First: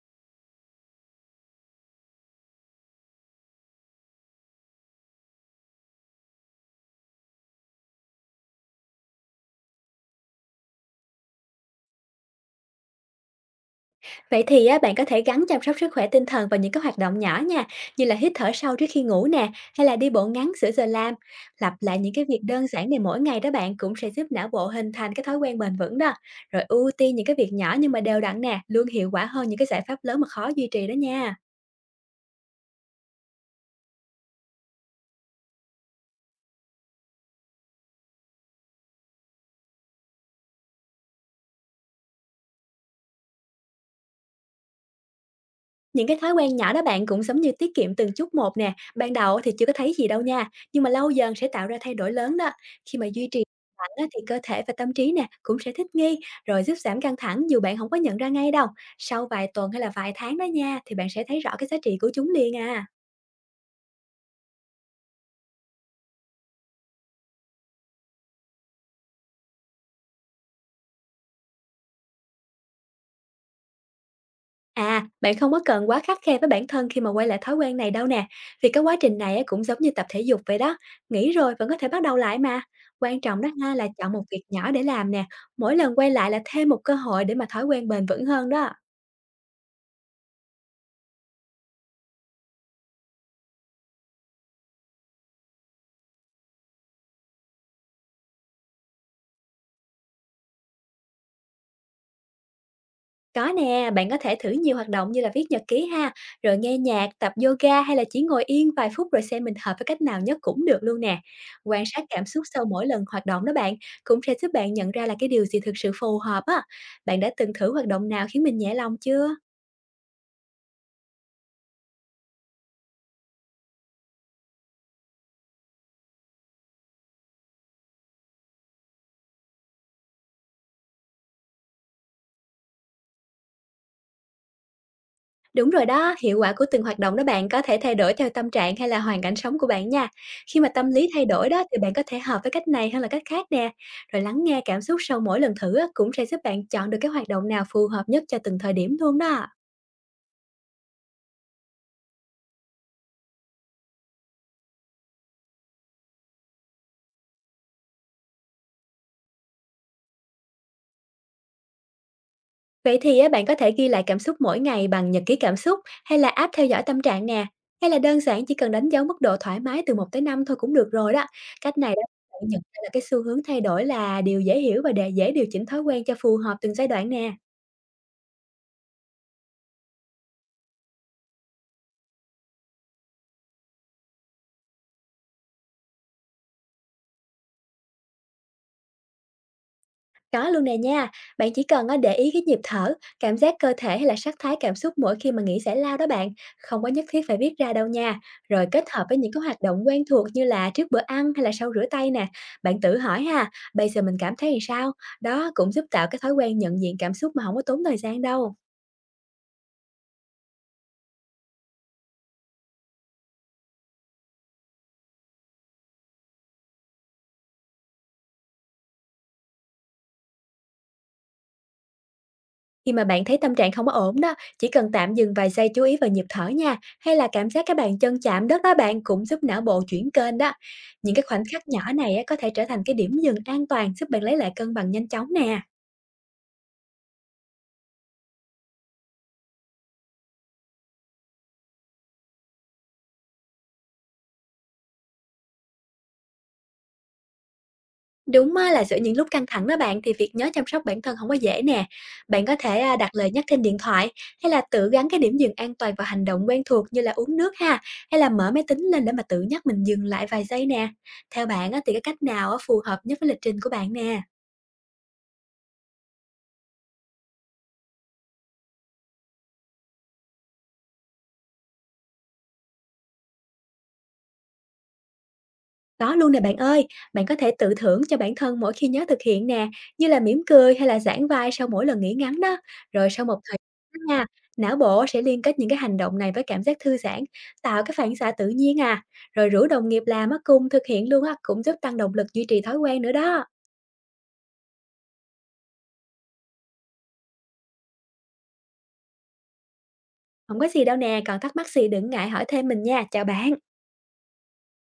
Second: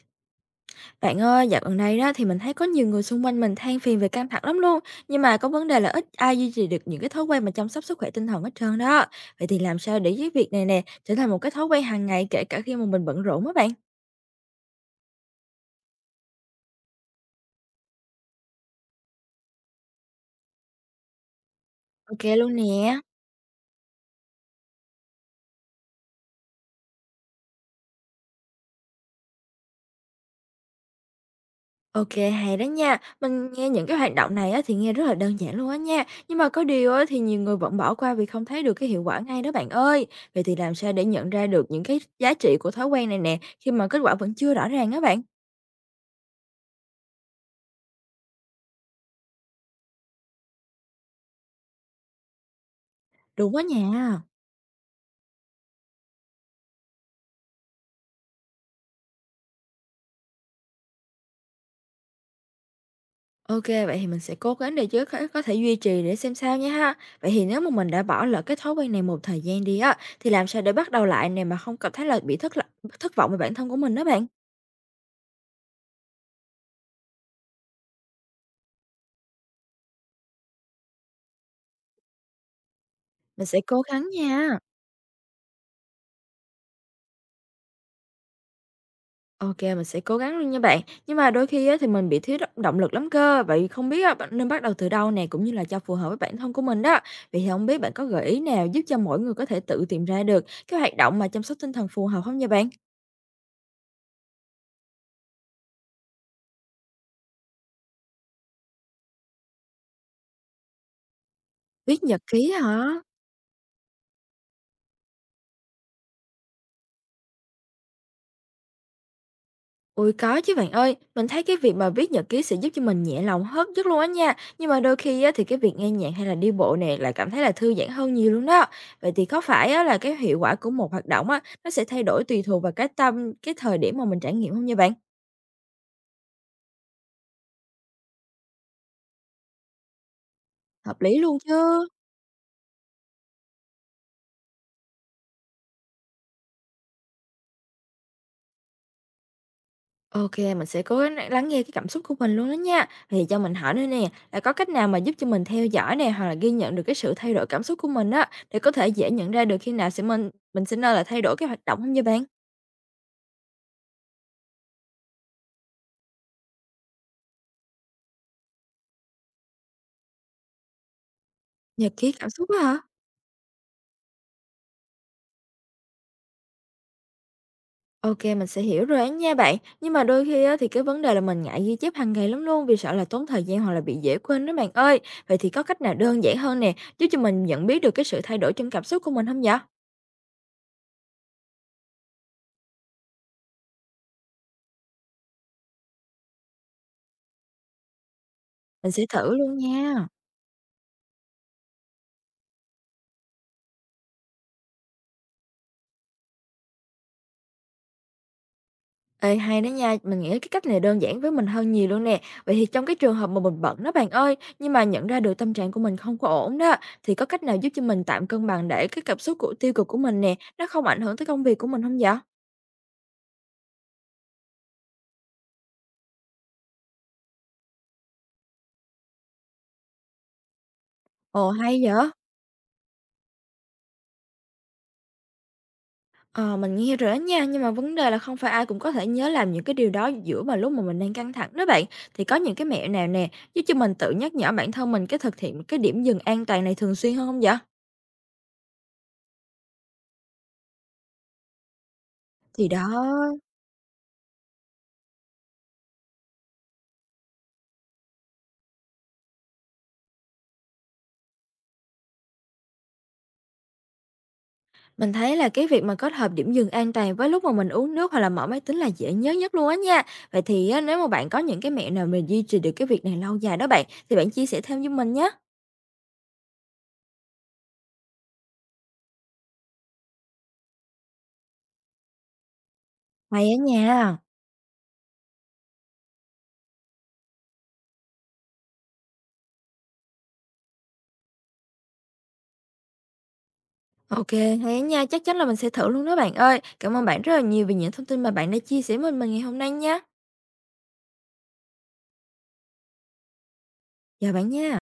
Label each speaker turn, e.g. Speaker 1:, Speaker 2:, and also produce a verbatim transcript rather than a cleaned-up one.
Speaker 1: Bạn ơi, dạo gần đây đó thì mình thấy có nhiều người xung quanh mình than phiền về căng thẳng lắm luôn, nhưng mà có vấn đề là ít ai duy trì được những cái thói quen mà chăm sóc sức khỏe tinh thần hết trơn đó. Vậy thì làm sao để cái việc này nè trở thành một cái thói quen hàng ngày kể cả khi mà mình bận rộn á bạn?
Speaker 2: Vậy thì á, bạn có thể gắn chăm sóc sức khỏe tinh thần vào những cái hoạt động nhỏ nha, như là hít thở sâu trước khi ngủ nè, hay là đi bộ ngắn giữa giờ làm. Lặp lại những
Speaker 1: Ok
Speaker 2: cái việc
Speaker 1: luôn
Speaker 2: đơn giản này
Speaker 1: nè.
Speaker 2: mỗi ngày đó, bạn cũng sẽ giúp não bộ hình thành cái thói quen bền vững đó. Rồi ưu tiên những cái việc nhỏ nhưng mà đều đặn nè, luôn hiệu quả hơn những cái giải pháp lớn mà khó duy trì đó nha.
Speaker 1: Ok, hay đó nha. Mình nghe những cái hoạt động này á, thì nghe rất là đơn giản luôn á nha. Nhưng mà có điều á, thì nhiều người vẫn bỏ qua vì không thấy được cái hiệu quả ngay đó bạn ơi. Vậy thì làm sao để nhận ra được những cái giá trị của thói quen này nè khi mà kết quả vẫn chưa rõ ràng á bạn?
Speaker 2: Những cái thói quen nhỏ đó bạn, cũng giống như tiết kiệm từng chút một nè, ban đầu thì chưa có thấy gì đâu nha, nhưng mà lâu dần sẽ tạo ra thay đổi lớn đó. Khi mà duy trì
Speaker 1: Đúng quá
Speaker 2: mạnh á thì
Speaker 1: nha.
Speaker 2: cơ thể và tâm trí nè cũng sẽ thích nghi, rồi giúp giảm căng thẳng dù bạn không có nhận ra ngay đâu. Sau vài tuần hay là vài tháng đó nha, thì bạn sẽ thấy rõ cái giá trị của chúng liền à.
Speaker 1: OK, vậy thì mình sẽ cố gắng để giới có có thể duy trì để xem sao nhé ha. Vậy thì nếu mà mình đã bỏ lỡ cái thói quen này một thời gian đi á, thì làm sao để bắt đầu lại này mà không cảm thấy là bị thất lạc thất vọng về bản thân của mình đó bạn?
Speaker 2: À, bạn không có cần quá khắt khe với bản thân khi mà quay lại thói quen này đâu nè, vì cái quá trình này á, cũng giống như tập thể dục vậy đó, nghỉ rồi vẫn có thể bắt đầu lại mà. Quan trọng
Speaker 1: Mình
Speaker 2: đó
Speaker 1: sẽ
Speaker 2: ha,
Speaker 1: cố
Speaker 2: là
Speaker 1: gắng
Speaker 2: chọn một việc
Speaker 1: nha.
Speaker 2: nhỏ để làm nè, mỗi lần quay lại là thêm một cơ hội để mà thói quen bền vững hơn đó.
Speaker 1: OK, mình sẽ cố gắng luôn nha bạn. Nhưng mà đôi khi á, thì mình bị thiếu động động lực lắm cơ. Vậy không biết á, bạn nên bắt đầu từ đâu nè, cũng như là cho phù hợp với bản thân của mình đó. Vậy thì không biết bạn có gợi ý nào giúp cho mỗi người có thể tự tìm ra được cái hoạt động mà chăm sóc tinh thần phù hợp không nha bạn?
Speaker 2: Có nè, bạn có thể thử nhiều hoạt động như là viết nhật ký ha, rồi nghe nhạc, tập yoga hay là chỉ ngồi yên vài phút, rồi xem mình hợp với cách nào nhất cũng được luôn nè. Quan sát
Speaker 1: Viết nhật
Speaker 2: cảm xúc
Speaker 1: ký
Speaker 2: sau mỗi
Speaker 1: hả?
Speaker 2: lần hoạt động đó bạn, cũng sẽ giúp bạn nhận ra là cái điều gì thực sự phù hợp á. Bạn đã từng thử hoạt động nào khiến mình nhẹ lòng chưa?
Speaker 1: Ôi có chứ bạn ơi, mình thấy cái việc mà viết nhật ký sẽ giúp cho mình nhẹ lòng hết rất luôn á nha. Nhưng mà đôi khi á, thì cái việc nghe nhạc hay là đi bộ nè lại cảm thấy là thư giãn hơn nhiều luôn đó. Vậy thì có phải á, là cái hiệu quả của một hoạt động á, nó sẽ thay đổi tùy thuộc vào cái tâm, cái thời điểm mà mình trải nghiệm không nha bạn?
Speaker 2: Đúng rồi đó, hiệu quả của từng hoạt động đó bạn có thể thay đổi theo tâm trạng hay là hoàn cảnh sống của bạn nha. Khi mà tâm
Speaker 1: Hợp
Speaker 2: lý
Speaker 1: lý
Speaker 2: thay
Speaker 1: luôn
Speaker 2: đổi đó thì
Speaker 1: chứ.
Speaker 2: bạn có thể hợp với cách này hơn là cách khác nè. Rồi lắng nghe cảm xúc sau mỗi lần thử á, cũng sẽ giúp bạn chọn được cái hoạt động nào phù hợp nhất cho từng thời điểm luôn đó.
Speaker 1: Ok, mình sẽ cố gắng lắng nghe cái cảm xúc của mình luôn đó nha. Thì cho mình hỏi nữa nè, là có cách nào mà giúp cho mình theo dõi nè hoặc là ghi nhận được cái sự thay đổi cảm xúc của mình á để có thể dễ nhận ra được khi nào sẽ mình mình sẽ nên là thay đổi cái hoạt động không nha bạn?
Speaker 2: Vậy thì á, bạn có thể ghi lại cảm xúc mỗi ngày bằng nhật ký cảm xúc, hay là app theo dõi tâm trạng nè. Hay là đơn giản chỉ cần đánh dấu mức độ thoải mái từ một tới năm thôi cũng được rồi đó. Cách
Speaker 1: Nhật
Speaker 2: này đó
Speaker 1: ký cảm
Speaker 2: bạn
Speaker 1: xúc á
Speaker 2: nhận
Speaker 1: hả?
Speaker 2: ra là cái xu hướng thay đổi là điều dễ hiểu, và để dễ điều chỉnh thói quen cho phù hợp từng giai đoạn nè.
Speaker 1: Ok mình sẽ hiểu rồi á nha bạn. Nhưng mà đôi khi á thì cái vấn đề là mình ngại ghi chép hàng ngày lắm luôn, vì sợ là tốn thời gian hoặc là bị dễ quên đó bạn ơi. Vậy thì có cách nào đơn giản hơn nè, giúp cho mình nhận biết được cái sự thay đổi trong cảm xúc của mình không vậy?
Speaker 2: Có luôn nè nha, bạn chỉ cần á, để ý cái nhịp thở, cảm giác cơ thể hay là sắc thái cảm xúc mỗi khi mà nghĩ giải lao đó bạn, không có nhất thiết phải viết ra đâu nha. Rồi kết
Speaker 1: Mình sẽ
Speaker 2: hợp với những
Speaker 1: thử
Speaker 2: cái
Speaker 1: luôn
Speaker 2: hoạt động quen
Speaker 1: nha.
Speaker 2: thuộc như là trước bữa ăn hay là sau rửa tay nè, bạn tự hỏi ha, bây giờ mình cảm thấy làm sao? Đó cũng giúp tạo cái thói quen nhận diện cảm xúc mà không có tốn thời gian đâu.
Speaker 1: Ê, hay đó nha, mình nghĩ cái cách này đơn giản với mình hơn nhiều luôn nè. Vậy thì trong cái trường hợp mà mình bận đó bạn ơi, nhưng mà nhận ra được tâm trạng của mình không có ổn đó, thì có cách nào giúp cho mình tạm cân bằng để cái cảm xúc của tiêu cực của mình nè, nó không ảnh hưởng tới công việc của mình không vậy?
Speaker 2: Khi mà bạn thấy tâm trạng không có ổn đó, chỉ cần tạm dừng vài giây chú ý vào nhịp thở nha, hay là cảm giác các bàn chân chạm đất, đó bạn cũng giúp não bộ chuyển kênh đó. Những cái khoảnh
Speaker 1: Ồ,
Speaker 2: khắc
Speaker 1: hay
Speaker 2: nhỏ
Speaker 1: vậy!
Speaker 2: này á, có thể trở thành cái điểm dừng an toàn giúp bạn lấy lại cân bằng nhanh chóng nè.
Speaker 1: Ờ, mình nghe rồi đó nha, nhưng mà vấn đề là không phải ai cũng có thể nhớ làm những cái điều đó giữa mà lúc mà mình đang căng thẳng đó bạn. Thì có những cái mẹo nào nè, giúp cho mình tự nhắc nhở bản thân mình cái thực hiện cái điểm dừng an toàn này thường xuyên hơn không vậy?
Speaker 2: Đúng á, là giữa những lúc căng thẳng đó bạn thì việc nhớ chăm sóc bản thân không có dễ nè. Bạn có
Speaker 1: Thì
Speaker 2: thể à,
Speaker 1: đó,
Speaker 2: đặt lời nhắc trên điện thoại, hay là tự gắn cái điểm dừng an toàn vào hành động quen thuộc như là uống nước ha, hay là mở máy tính lên để mà tự nhắc mình dừng lại vài giây nè. Theo bạn á, thì cái cách nào á, phù hợp nhất với lịch trình của bạn nè?
Speaker 1: mình thấy là cái việc mà kết hợp điểm dừng an toàn với lúc mà mình uống nước hoặc là mở máy tính là dễ nhớ nhất luôn á nha. Vậy thì á, nếu mà bạn có những cái mẹo nào mình duy trì được cái việc này lâu dài đó bạn, thì bạn chia sẻ thêm với mình nhé.
Speaker 2: Có luôn nè bạn ơi, bạn có thể tự thưởng cho bản thân mỗi khi nhớ thực hiện nè, như là mỉm cười hay là giãn vai sau mỗi lần nghỉ ngắn đó. Rồi sau một
Speaker 1: Hay
Speaker 2: thời
Speaker 1: á nha.
Speaker 2: gian nha, não bộ sẽ liên kết những cái hành động này với cảm giác thư giãn, tạo cái phản xạ tự nhiên à. Rồi rủ đồng nghiệp làm á cùng thực hiện luôn á, cũng giúp tăng động lực duy trì thói quen nữa đó.
Speaker 1: OK, hay nha, chắc chắn là mình sẽ thử luôn đó bạn ơi. Cảm ơn bạn rất là nhiều vì những thông tin mà bạn đã chia sẻ với mình ngày hôm nay nha.
Speaker 2: Không có gì đâu nè, còn thắc mắc gì đừng ngại hỏi thêm mình nha. Chào bạn.
Speaker 1: Chào bạn nha.